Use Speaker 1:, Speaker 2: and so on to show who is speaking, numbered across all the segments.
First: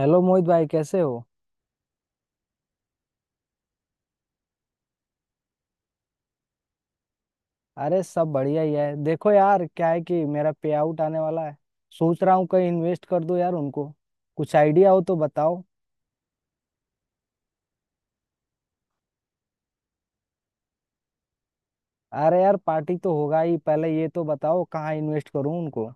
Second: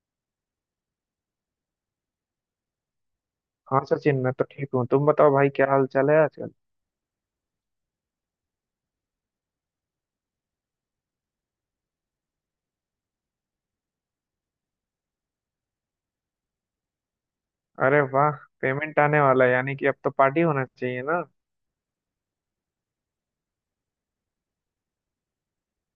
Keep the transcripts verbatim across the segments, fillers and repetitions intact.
Speaker 1: Hello Mohit भाई कैसे हो?
Speaker 2: हाँ सचिन, मैं तो ठीक हूँ। तुम बताओ भाई, क्या हाल चाल है आजकल?
Speaker 1: अरे सब बढ़िया ही है। देखो यार क्या है कि मेरा पे आउट आने वाला है। सोच रहा हूँ कहीं इन्वेस्ट कर दूं यार उनको। कुछ आइडिया हो तो बताओ।
Speaker 2: अरे वाह। पेमेंट आने वाला है, यानी कि अब तो पार्टी होना चाहिए ना?
Speaker 1: अरे यार पार्टी तो होगा ही। पहले ये तो बताओ कहाँ इन्वेस्ट करूँ उनको।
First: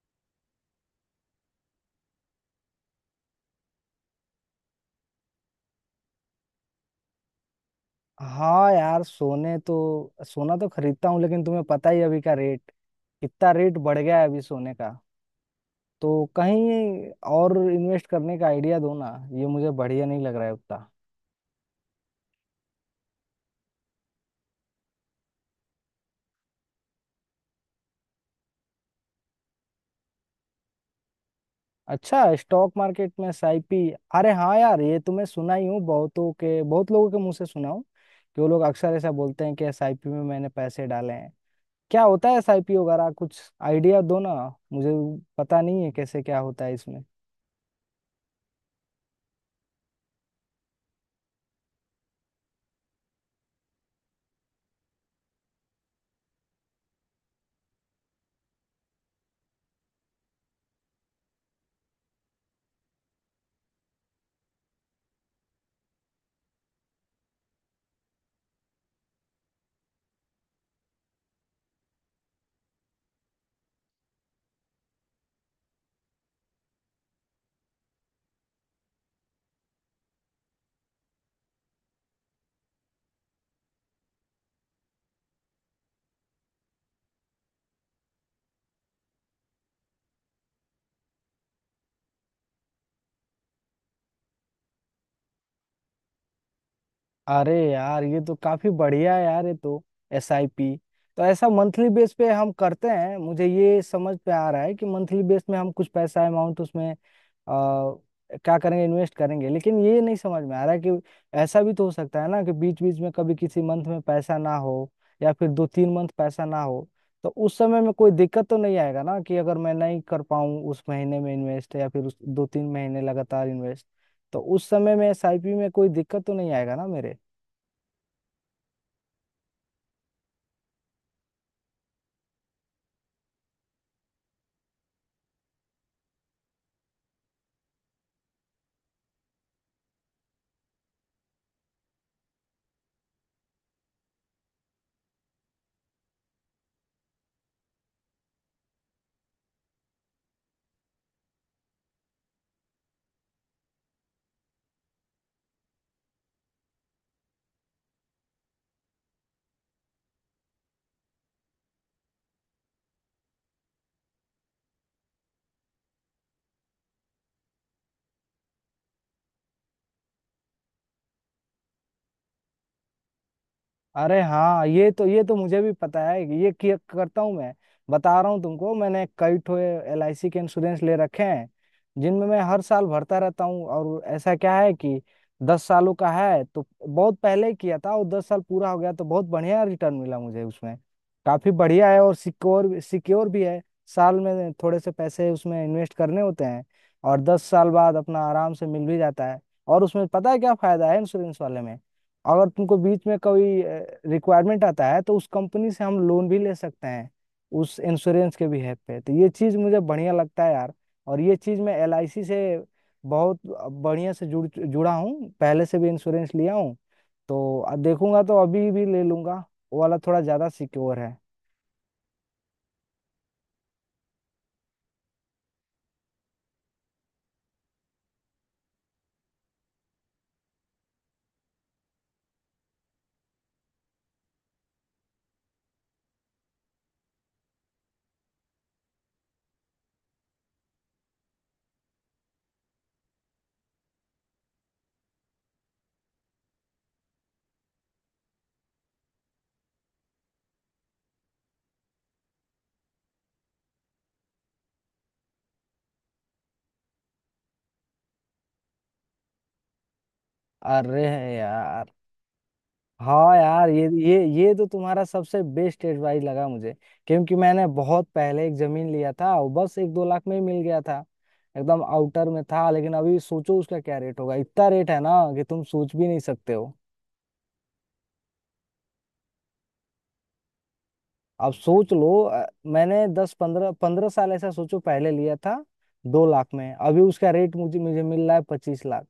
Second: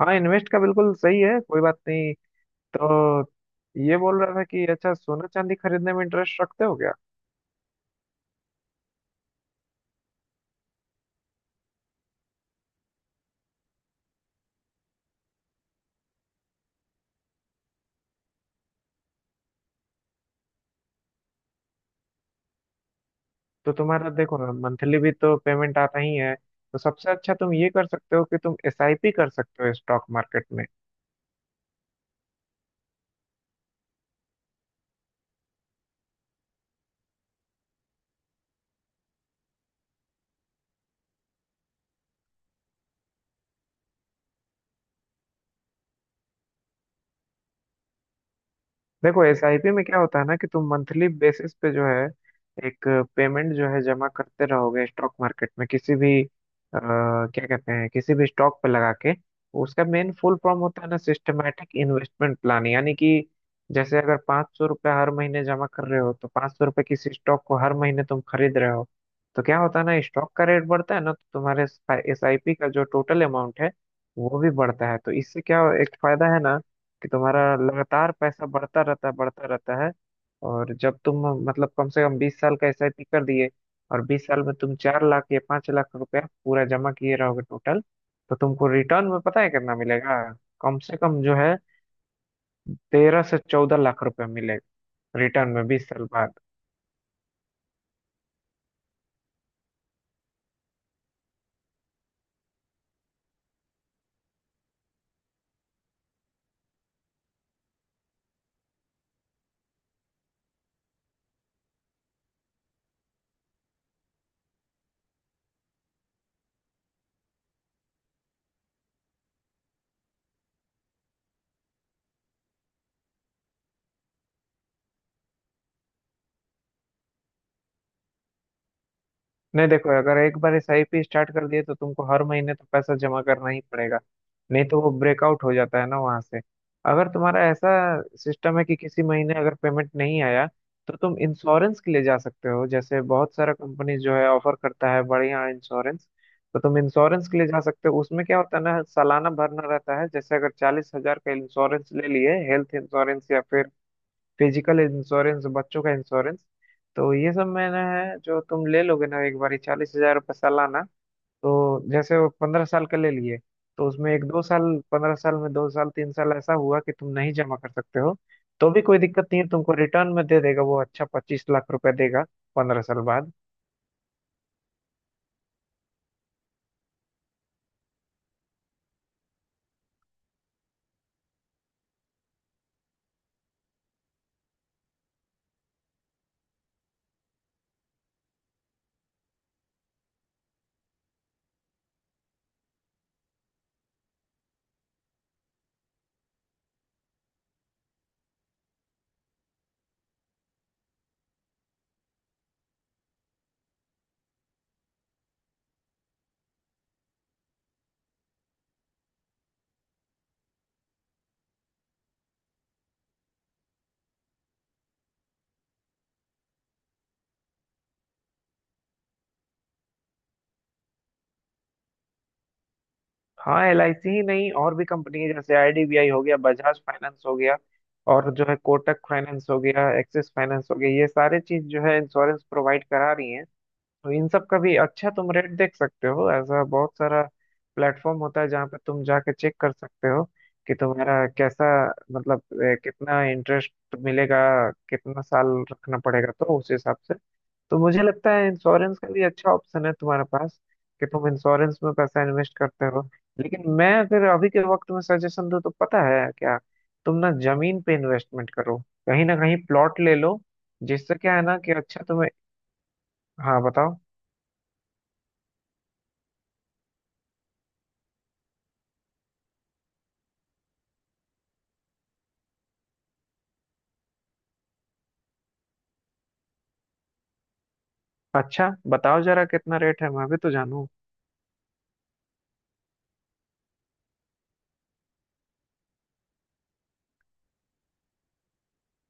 Speaker 2: हाँ, इन्वेस्ट का बिल्कुल सही है, कोई बात नहीं। तो ये बोल रहा था कि अच्छा, सोना चांदी खरीदने में इंटरेस्ट रखते हो क्या?
Speaker 1: हाँ यार सोने तो सोना तो खरीदता हूँ लेकिन तुम्हें पता ही है अभी का रेट। कितना रेट बढ़ गया है अभी सोने का। तो कहीं और इन्वेस्ट करने का आइडिया दो ना। ये मुझे बढ़िया नहीं लग रहा है उतना।
Speaker 2: तो तुम्हारा देखो ना, मंथली भी तो पेमेंट आता ही है। तो सबसे अच्छा तुम ये कर सकते हो कि तुम एसआईपी कर सकते हो स्टॉक मार्केट में।
Speaker 1: अच्छा, स्टॉक मार्केट में साइपी। अरे हाँ यार ये तो मैं सुना ही हूँ। बहुतों के बहुत लोगों के मुंह से सुना हूँ कि वो लोग अक्सर ऐसा बोलते हैं कि एसआईपी में मैंने पैसे डाले हैं। क्या होता है एसआईपी वगैरह कुछ? आइडिया दो ना मुझे। पता नहीं है कैसे क्या होता है इसमें।
Speaker 2: देखो, एसआईपी में क्या होता है ना कि तुम मंथली बेसिस पे जो है एक पेमेंट जो है जमा करते रहोगे स्टॉक मार्केट में किसी भी आ, क्या कहते हैं, किसी भी स्टॉक पे लगा के। उसका मेन फुल फॉर्म होता है ना सिस्टमेटिक इन्वेस्टमेंट प्लान, यानी कि जैसे अगर पाँच सौ रुपये हर महीने जमा कर रहे हो, तो पाँच सौ रुपये किसी स्टॉक को हर महीने तुम खरीद रहे हो। तो क्या होता है ना, स्टॉक का रेट बढ़ता है ना, तो तुम्हारे एसआईपी का जो टोटल अमाउंट है वो भी बढ़ता है। तो इससे क्या एक फायदा है ना कि तुम्हारा लगातार पैसा बढ़ता रहता है, बढ़ता रहता है। और जब तुम, मतलब, कम से कम बीस साल का एसआईपी कर दिए, और बीस साल में तुम चार लाख या पांच लाख रुपया पूरा जमा किए रहोगे टोटल, तो तुमको रिटर्न में पता है कितना मिलेगा? कम से कम जो है तेरह से चौदह लाख रुपया मिलेगा रिटर्न में बीस साल बाद।
Speaker 1: अरे यार ये तो काफी बढ़िया है यार, ये तो एस आई पी। तो ऐसा मंथली बेस पे हम करते हैं। मुझे ये समझ पे आ रहा है कि मंथली बेस में हम कुछ पैसा अमाउंट उसमें आ, क्या करेंगे, इन्वेस्ट करेंगे। लेकिन ये नहीं समझ में आ रहा है कि ऐसा भी तो हो सकता है ना कि बीच बीच में कभी किसी मंथ में पैसा ना हो या फिर दो तीन मंथ पैसा ना हो। तो उस समय में कोई दिक्कत तो नहीं आएगा ना कि अगर मैं नहीं कर पाऊँ उस महीने में इन्वेस्ट या फिर उस दो तीन महीने लगातार इन्वेस्ट। तो उस समय में एस आई पी में कोई दिक्कत तो नहीं आएगा ना मेरे?
Speaker 2: नहीं, देखो, अगर एक बार एसआईपी स्टार्ट कर दिए तो तुमको हर महीने तो पैसा जमा करना ही पड़ेगा। नहीं तो वो ब्रेकआउट हो जाता है ना वहां से। अगर तुम्हारा ऐसा सिस्टम है कि किसी महीने अगर पेमेंट नहीं आया, तो तुम इंश्योरेंस के लिए जा सकते हो। जैसे बहुत सारा कंपनी जो है ऑफर करता है बढ़िया इंश्योरेंस। तो तुम इंश्योरेंस के लिए जा सकते हो। उसमें क्या होता है ना, सालाना भरना रहता है। जैसे अगर चालीस हजार का इंश्योरेंस ले लिए, हेल्थ इंश्योरेंस या फिर फिजिकल इंश्योरेंस, बच्चों का इंश्योरेंस, तो ये सब मैंने है जो तुम ले लोगे ना एक बार चालीस हजार रुपये सालाना। तो जैसे वो पंद्रह साल का ले लिए, तो उसमें एक दो साल, पंद्रह साल में दो साल तीन साल ऐसा हुआ कि तुम नहीं जमा कर सकते हो, तो भी कोई दिक्कत नहीं है। तुमको रिटर्न में दे देगा वो, अच्छा पच्चीस लाख रुपए देगा पंद्रह साल बाद।
Speaker 1: अरे हाँ, ये तो ये तो मुझे भी पता है। ये किया करता हूँ मैं। बता रहा हूँ तुमको, मैंने कई ठो एल आई सी के इंश्योरेंस ले रखे हैं जिनमें मैं हर साल भरता रहता हूँ। और ऐसा क्या है कि दस सालों का है तो बहुत पहले किया था और दस साल पूरा हो गया तो बहुत बढ़िया रिटर्न मिला मुझे उसमें। काफी बढ़िया है और सिक्योर सिक्योर भी है। साल में थोड़े से पैसे उसमें इन्वेस्ट करने होते हैं और दस साल बाद अपना आराम से मिल भी जाता है। और उसमें पता है क्या फायदा है इंश्योरेंस वाले में? अगर तुमको बीच में कोई रिक्वायरमेंट आता है तो उस कंपनी से हम लोन भी ले सकते हैं उस इंश्योरेंस के भी हेल्प पे। तो ये चीज़ मुझे बढ़िया लगता है यार। और ये चीज़ मैं L I C से बहुत बढ़िया से जुड़ जुड़ा हूँ। पहले से भी इंश्योरेंस लिया हूँ। तो अब देखूंगा तो अभी भी ले लूंगा। वो वाला थोड़ा ज़्यादा सिक्योर है।
Speaker 2: हाँ, एल आई सी ही नहीं, और भी कंपनी है। जैसे आईडीबीआई हो गया, बजाज फाइनेंस हो गया, और जो है कोटक फाइनेंस हो गया, एक्सिस फाइनेंस हो गया, ये सारे चीज जो है इंश्योरेंस प्रोवाइड करा रही है। तो इन सब का भी अच्छा तुम रेट देख सकते हो। ऐसा बहुत सारा प्लेटफॉर्म होता है जहाँ पे तुम जाके चेक कर सकते हो कि तुम्हारा कैसा, मतलब ए, कितना इंटरेस्ट मिलेगा, कितना साल रखना पड़ेगा, तो उस हिसाब से। तो मुझे लगता है इंश्योरेंस का भी अच्छा ऑप्शन है तुम्हारे पास कि तुम इंश्योरेंस में पैसा इन्वेस्ट करते हो। लेकिन मैं अगर अभी के वक्त में सजेशन दूं तो पता है क्या? तुम ना जमीन पे इन्वेस्टमेंट करो। कहीं ना कहीं प्लॉट ले लो,
Speaker 1: अरे
Speaker 2: जिससे क्या है ना कि
Speaker 1: यार,
Speaker 2: अच्छा तुम्हें।
Speaker 1: हाँ
Speaker 2: हाँ,
Speaker 1: यार ये
Speaker 2: बताओ।
Speaker 1: ये ये तो तुम्हारा सबसे बेस्ट एडवाइस लगा मुझे। क्योंकि मैंने बहुत पहले एक जमीन लिया था। वो बस एक दो लाख में ही मिल गया था। एकदम आउटर में था, लेकिन अभी सोचो उसका क्या रेट होगा। इतना रेट है ना कि तुम सोच भी नहीं सकते हो।
Speaker 2: अच्छा, बताओ जरा कितना रेट है, मैं भी तो जानूं।
Speaker 1: आप सोच लो। अ, मैंने दस पंद्रह पंद्रह साल ऐसा सोचो पहले लिया था। दो लाख में। अभी उसका रेट मुझे मुझे मिल रहा है पच्चीस लाख।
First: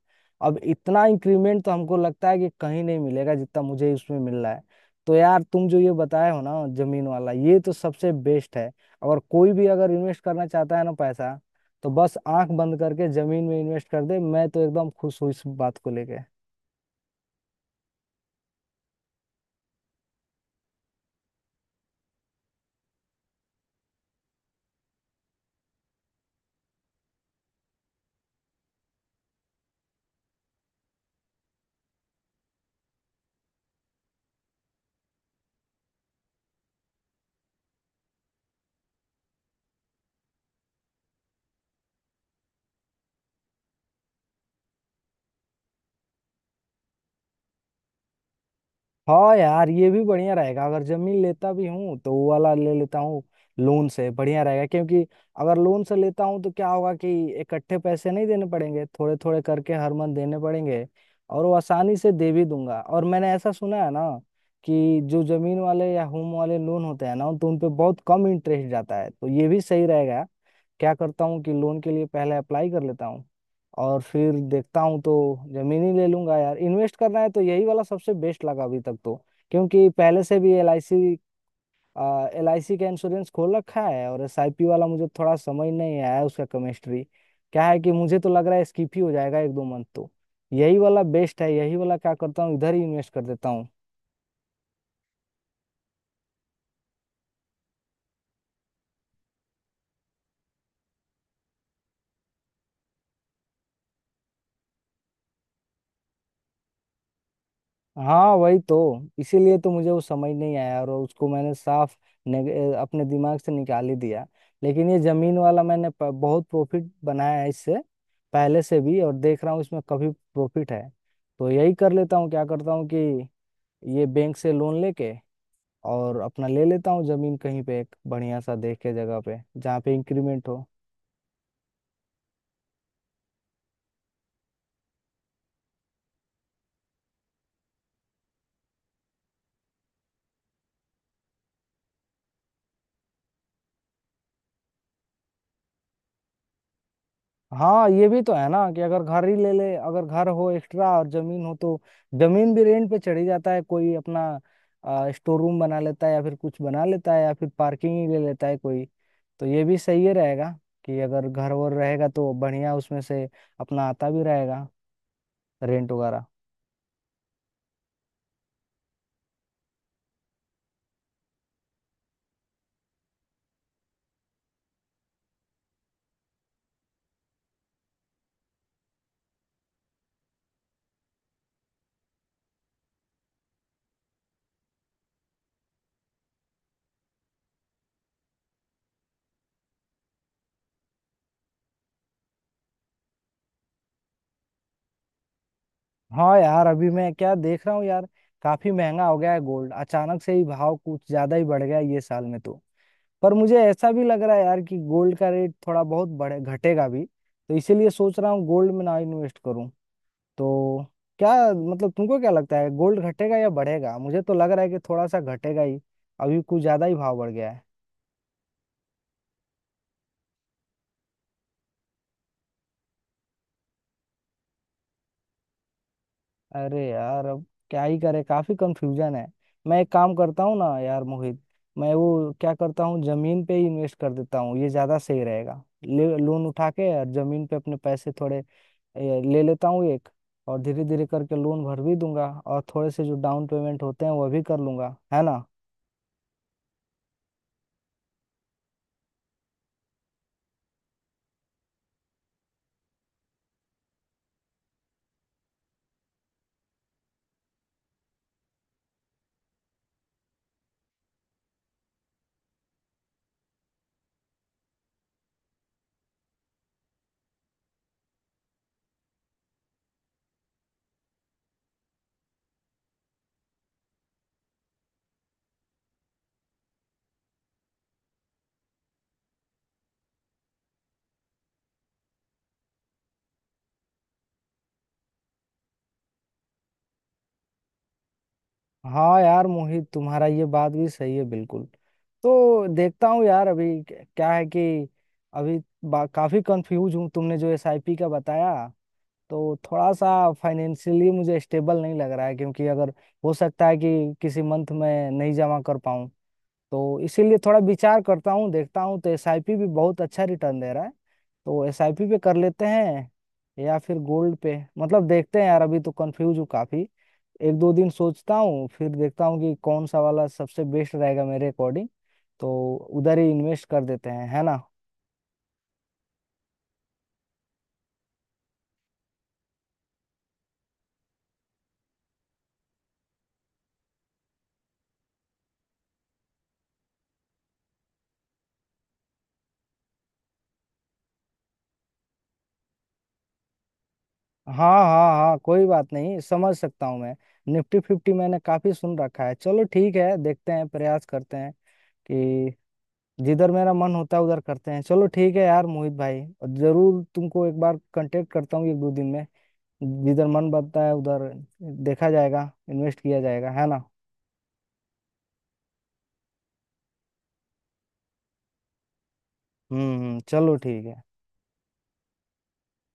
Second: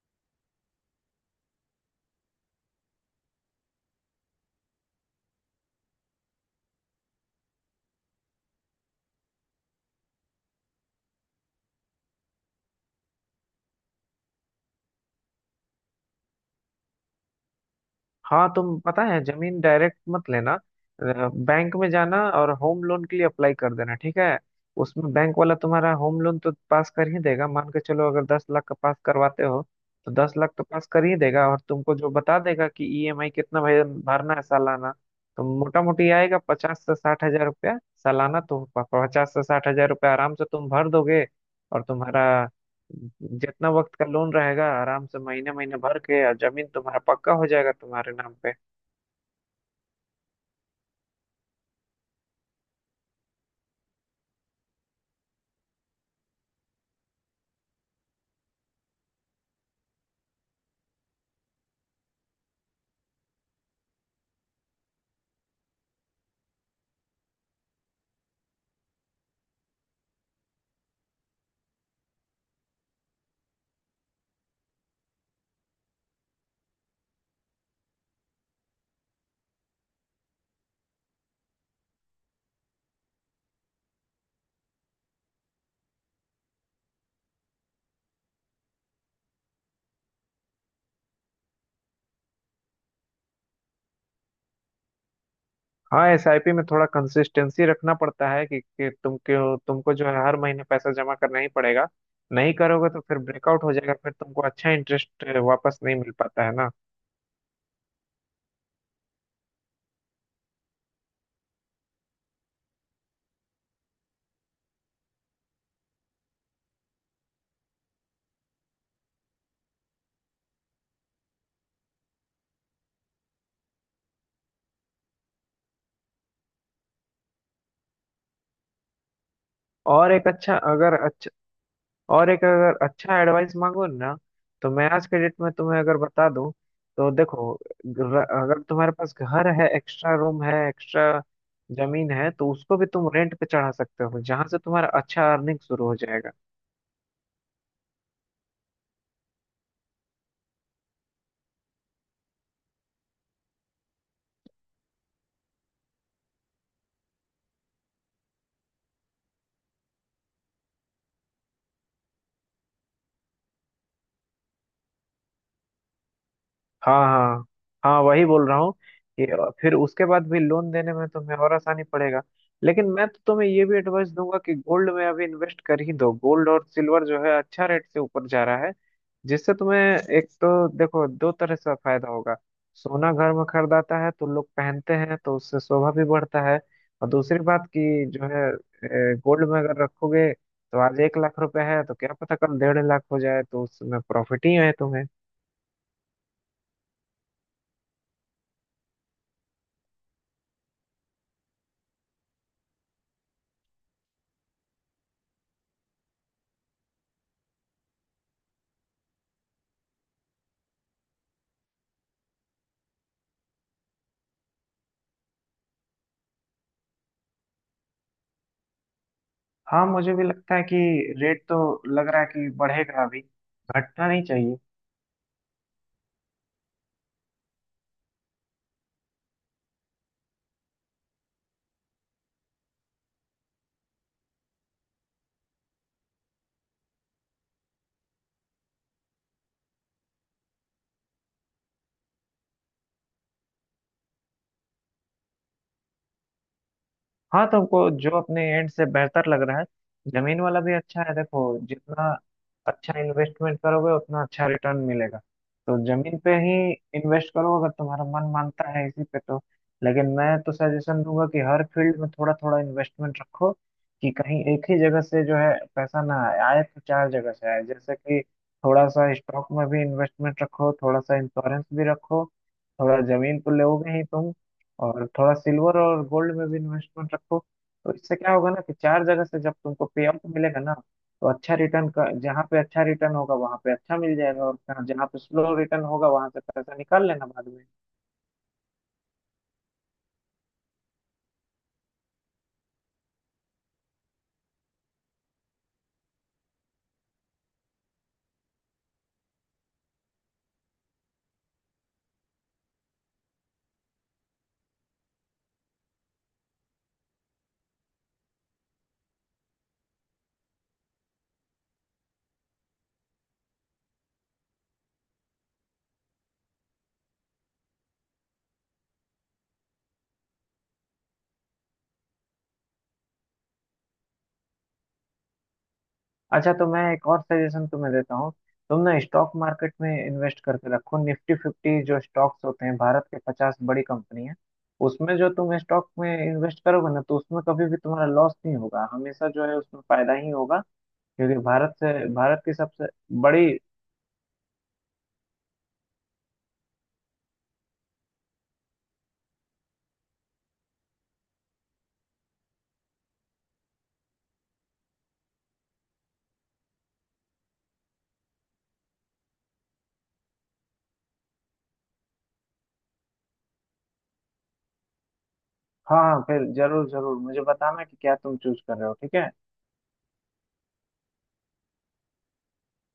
Speaker 1: अब इतना इंक्रीमेंट तो हमको लगता है कि कहीं नहीं मिलेगा जितना मुझे उसमें मिल रहा है। तो यार तुम जो ये बताए हो ना जमीन वाला, ये तो सबसे बेस्ट है। और कोई भी अगर इन्वेस्ट करना चाहता है ना पैसा, तो बस आंख बंद करके जमीन में इन्वेस्ट कर दे। मैं तो एकदम खुश हूँ इस बात को लेके।
Speaker 2: हाँ, तुम पता है, जमीन डायरेक्ट मत लेना। बैंक में जाना और होम लोन के लिए अप्लाई कर देना, ठीक है? उसमें बैंक वाला तुम्हारा होम लोन तो पास कर ही देगा। मान के चलो अगर दस लाख का पास करवाते हो, तो दस लाख तो पास कर ही देगा। और तुमको जो बता देगा कि ईएमआई कितना भर- भरना है सालाना, तो मोटा मोटी आएगा पचास से साठ हजार रुपया सालाना। तो प- पचास से साठ हजार रुपया आराम से तुम भर दोगे, और तुम्हारा जितना वक्त का लोन रहेगा आराम से महीने महीने भर के, और जमीन तुम्हारा पक्का हो जाएगा तुम्हारे नाम पे।
Speaker 1: हाँ यार ये भी बढ़िया रहेगा। अगर जमीन लेता भी हूँ तो वो वाला ले लेता हूँ, लोन से बढ़िया रहेगा। क्योंकि अगर लोन से लेता हूँ तो क्या होगा कि इकट्ठे पैसे नहीं देने पड़ेंगे, थोड़े थोड़े करके हर मंथ देने पड़ेंगे और वो आसानी से दे भी दूंगा। और मैंने ऐसा सुना है ना कि जो जमीन वाले या होम वाले लोन होते हैं ना तो उन पे बहुत कम इंटरेस्ट जाता है, तो ये भी सही रहेगा। क्या करता हूँ कि लोन के लिए पहले अप्लाई कर लेता हूँ और फिर देखता हूँ। तो जमीन ही ले लूंगा यार, इन्वेस्ट करना है तो यही वाला सबसे बेस्ट लगा अभी तक तो। क्योंकि पहले से भी L I C L I C का इंश्योरेंस खोल रखा है। और एस आई पी वाला मुझे थोड़ा समझ नहीं आया उसका केमिस्ट्री क्या है। कि मुझे तो लग रहा है स्किप ही हो जाएगा एक दो मंथ तो। यही वाला बेस्ट है। यही वाला क्या करता हूँ, इधर ही इन्वेस्ट कर देता हूँ।
Speaker 2: हाँ, एसआईपी में थोड़ा कंसिस्टेंसी रखना पड़ता है कि, कि तुम क्यों, तुमको जो है हर महीने पैसा जमा करना ही पड़ेगा। नहीं करोगे तो फिर ब्रेकआउट हो जाएगा, फिर तुमको अच्छा इंटरेस्ट वापस नहीं मिल पाता है ना।
Speaker 1: हाँ वही तो। इसीलिए तो मुझे वो समझ नहीं आया और उसको मैंने साफ नेग- अपने दिमाग से निकाल ही दिया। लेकिन ये जमीन वाला मैंने प- बहुत प्रॉफिट बनाया है इससे पहले से भी। और देख रहा हूँ इसमें काफी प्रॉफिट है। तो यही कर लेता हूँ, क्या करता हूँ कि ये बैंक से लोन लेके और अपना ले लेता हूँ जमीन कहीं पे, एक बढ़िया सा देख के जगह पे जहाँ पे
Speaker 2: और एक
Speaker 1: इंक्रीमेंट
Speaker 2: अच्छा
Speaker 1: हो।
Speaker 2: अगर और एक अगर अच्छा एडवाइस मांगो ना, तो मैं आज के डेट में तुम्हें अगर बता दूं तो देखो, र- अगर तुम्हारे पास घर है, एक्स्ट्रा रूम है, एक्स्ट्रा जमीन है, तो उसको भी तुम रेंट पे चढ़ा सकते हो, जहां से तुम्हारा अच्छा अर्निंग शुरू हो जाएगा।
Speaker 1: हाँ ये भी तो है ना कि अगर घर ही ले ले, अगर घर हो एक्स्ट्रा और जमीन हो तो जमीन भी रेंट पे चढ़ी जाता है। कोई अपना स्टोर रूम बना लेता है या फिर कुछ बना लेता है या फिर पार्किंग ही ले लेता है कोई। तो ये भी सही ही रहेगा कि अगर घर वर रहेगा तो बढ़िया, उसमें से अपना आता भी रहेगा रेंट वगैरह।
Speaker 2: हाँ हाँ। हाँ, वही बोल रहा हूँ कि फिर उसके बाद भी लोन देने में तुम्हें और आसानी पड़ेगा। लेकिन मैं तो तुम्हें ये भी एडवाइस दूंगा कि गोल्ड में अभी इन्वेस्ट कर ही दो। गोल्ड और सिल्वर जो है अच्छा रेट से ऊपर जा रहा है, जिससे तुम्हें एक तो देखो दो तरह से फायदा होगा। सोना घर में खरीदाता है तो लोग पहनते हैं, तो उससे शोभा भी बढ़ता है। और दूसरी बात कि जो है गोल्ड में अगर रखोगे, तो आज एक लाख रुपए है तो क्या पता कल डेढ़ लाख हो जाए, तो उसमें प्रॉफिट ही है तुम्हें।
Speaker 1: हाँ यार अभी मैं क्या देख रहा हूँ यार, काफी महंगा हो गया है गोल्ड। अचानक से ही भाव कुछ ज्यादा ही बढ़ गया है ये साल में तो। पर मुझे ऐसा भी लग रहा है यार कि गोल्ड का रेट थोड़ा बहुत बढ़े घटेगा भी, तो इसीलिए सोच रहा हूँ गोल्ड में ना इन्वेस्ट करूँ। तो क्या मतलब, तुमको क्या लगता है गोल्ड घटेगा या बढ़ेगा? मुझे तो लग रहा है कि थोड़ा सा घटेगा ही। अभी कुछ ज्यादा ही भाव बढ़ गया है।
Speaker 2: हाँ, मुझे भी लगता है कि रेट तो लग रहा है कि बढ़ेगा अभी, घटना नहीं चाहिए।
Speaker 1: अरे यार अब क्या ही करे, काफी कंफ्यूजन है। मैं एक काम करता हूँ ना यार मोहित, मैं वो क्या करता हूँ, जमीन पे ही इन्वेस्ट कर देता हूँ, ये ज्यादा सही रहेगा। ले लोन उठा के और जमीन पे अपने पैसे थोड़े ए, ले लेता हूँ एक। और धीरे धीरे करके लोन भर भी दूंगा और थोड़े से जो डाउन पेमेंट होते हैं वह भी कर लूंगा, है ना।
Speaker 2: हाँ, तो को जो अपने एंड से बेहतर लग रहा है। जमीन वाला भी अच्छा है, देखो जितना अच्छा इन्वेस्टमेंट करोगे उतना अच्छा रिटर्न मिलेगा। तो जमीन पे ही इन्वेस्ट करो अगर तुम्हारा मन मानता है इसी पे तो। लेकिन मैं तो सजेशन दूंगा कि हर फील्ड में थोड़ा थोड़ा इन्वेस्टमेंट रखो, कि कहीं एक ही जगह से जो है पैसा ना आए, आए तो चार जगह से आए। जैसे कि थोड़ा सा स्टॉक में भी इन्वेस्टमेंट रखो, थोड़ा सा इंश्योरेंस भी रखो, थोड़ा जमीन तो लोगे ही तुम, और थोड़ा सिल्वर और गोल्ड में भी इन्वेस्टमेंट रखो। तो इससे क्या होगा ना कि चार जगह से जब तुमको पे आउट मिलेगा ना, तो अच्छा रिटर्न का, जहाँ पे अच्छा रिटर्न होगा वहां पे अच्छा मिल जाएगा, और जहाँ जहाँ पे स्लो रिटर्न होगा वहां से पैसा निकाल लेना बाद में।
Speaker 1: हाँ यार मोहित, तुम्हारा ये बात भी सही है बिल्कुल। तो देखता हूँ यार अभी, क्या है कि अभी बा- काफी कंफ्यूज हूँ। तुमने जो एसआईपी का बताया तो थोड़ा सा फाइनेंशियली मुझे स्टेबल नहीं लग रहा है, क्योंकि अगर हो सकता है कि किसी मंथ में नहीं जमा कर पाऊँ। तो इसीलिए थोड़ा विचार करता हूँ। देखता हूँ, तो एसआईपी भी बहुत अच्छा रिटर्न दे रहा है तो एसआईपी पे कर लेते हैं या फिर गोल्ड पे। मतलब देखते हैं यार, अभी तो कंफ्यूज हूँ काफी। एक दो दिन सोचता हूँ फिर देखता हूँ कि कौन सा वाला सबसे बेस्ट रहेगा मेरे अकॉर्डिंग। तो उधर ही इन्वेस्ट कर देते हैं, है ना।
Speaker 2: अच्छा, तो मैं एक और सजेशन तुम्हें देता हूँ। तुम ना स्टॉक मार्केट में इन्वेस्ट करके रखो निफ्टी फिफ्टी। जो स्टॉक्स होते हैं, भारत के पचास बड़ी कंपनी है, उसमें जो तुम स्टॉक में इन्वेस्ट करोगे ना, तो उसमें कभी भी तुम्हारा लॉस नहीं होगा, हमेशा जो है उसमें फायदा ही होगा। क्योंकि भारत से, भारत की सबसे बड़ी।
Speaker 1: हाँ हाँ हाँ, कोई बात नहीं, समझ सकता हूँ मैं। निफ्टी फिफ्टी मैंने काफी सुन रखा है। चलो ठीक है देखते हैं, प्रयास करते हैं कि जिधर मेरा मन होता है उधर करते हैं। चलो ठीक है यार मोहित भाई, और जरूर तुमको एक बार कांटेक्ट करता हूँ एक दो दिन में। जिधर मन बनता है उधर देखा जाएगा, इन्वेस्ट किया जाएगा, है ना।
Speaker 2: हाँ हाँ, फिर जरूर जरूर मुझे बताना कि क्या तुम चूज कर रहे हो, ठीक है?
Speaker 1: हम्म हम्म, चलो ठीक है।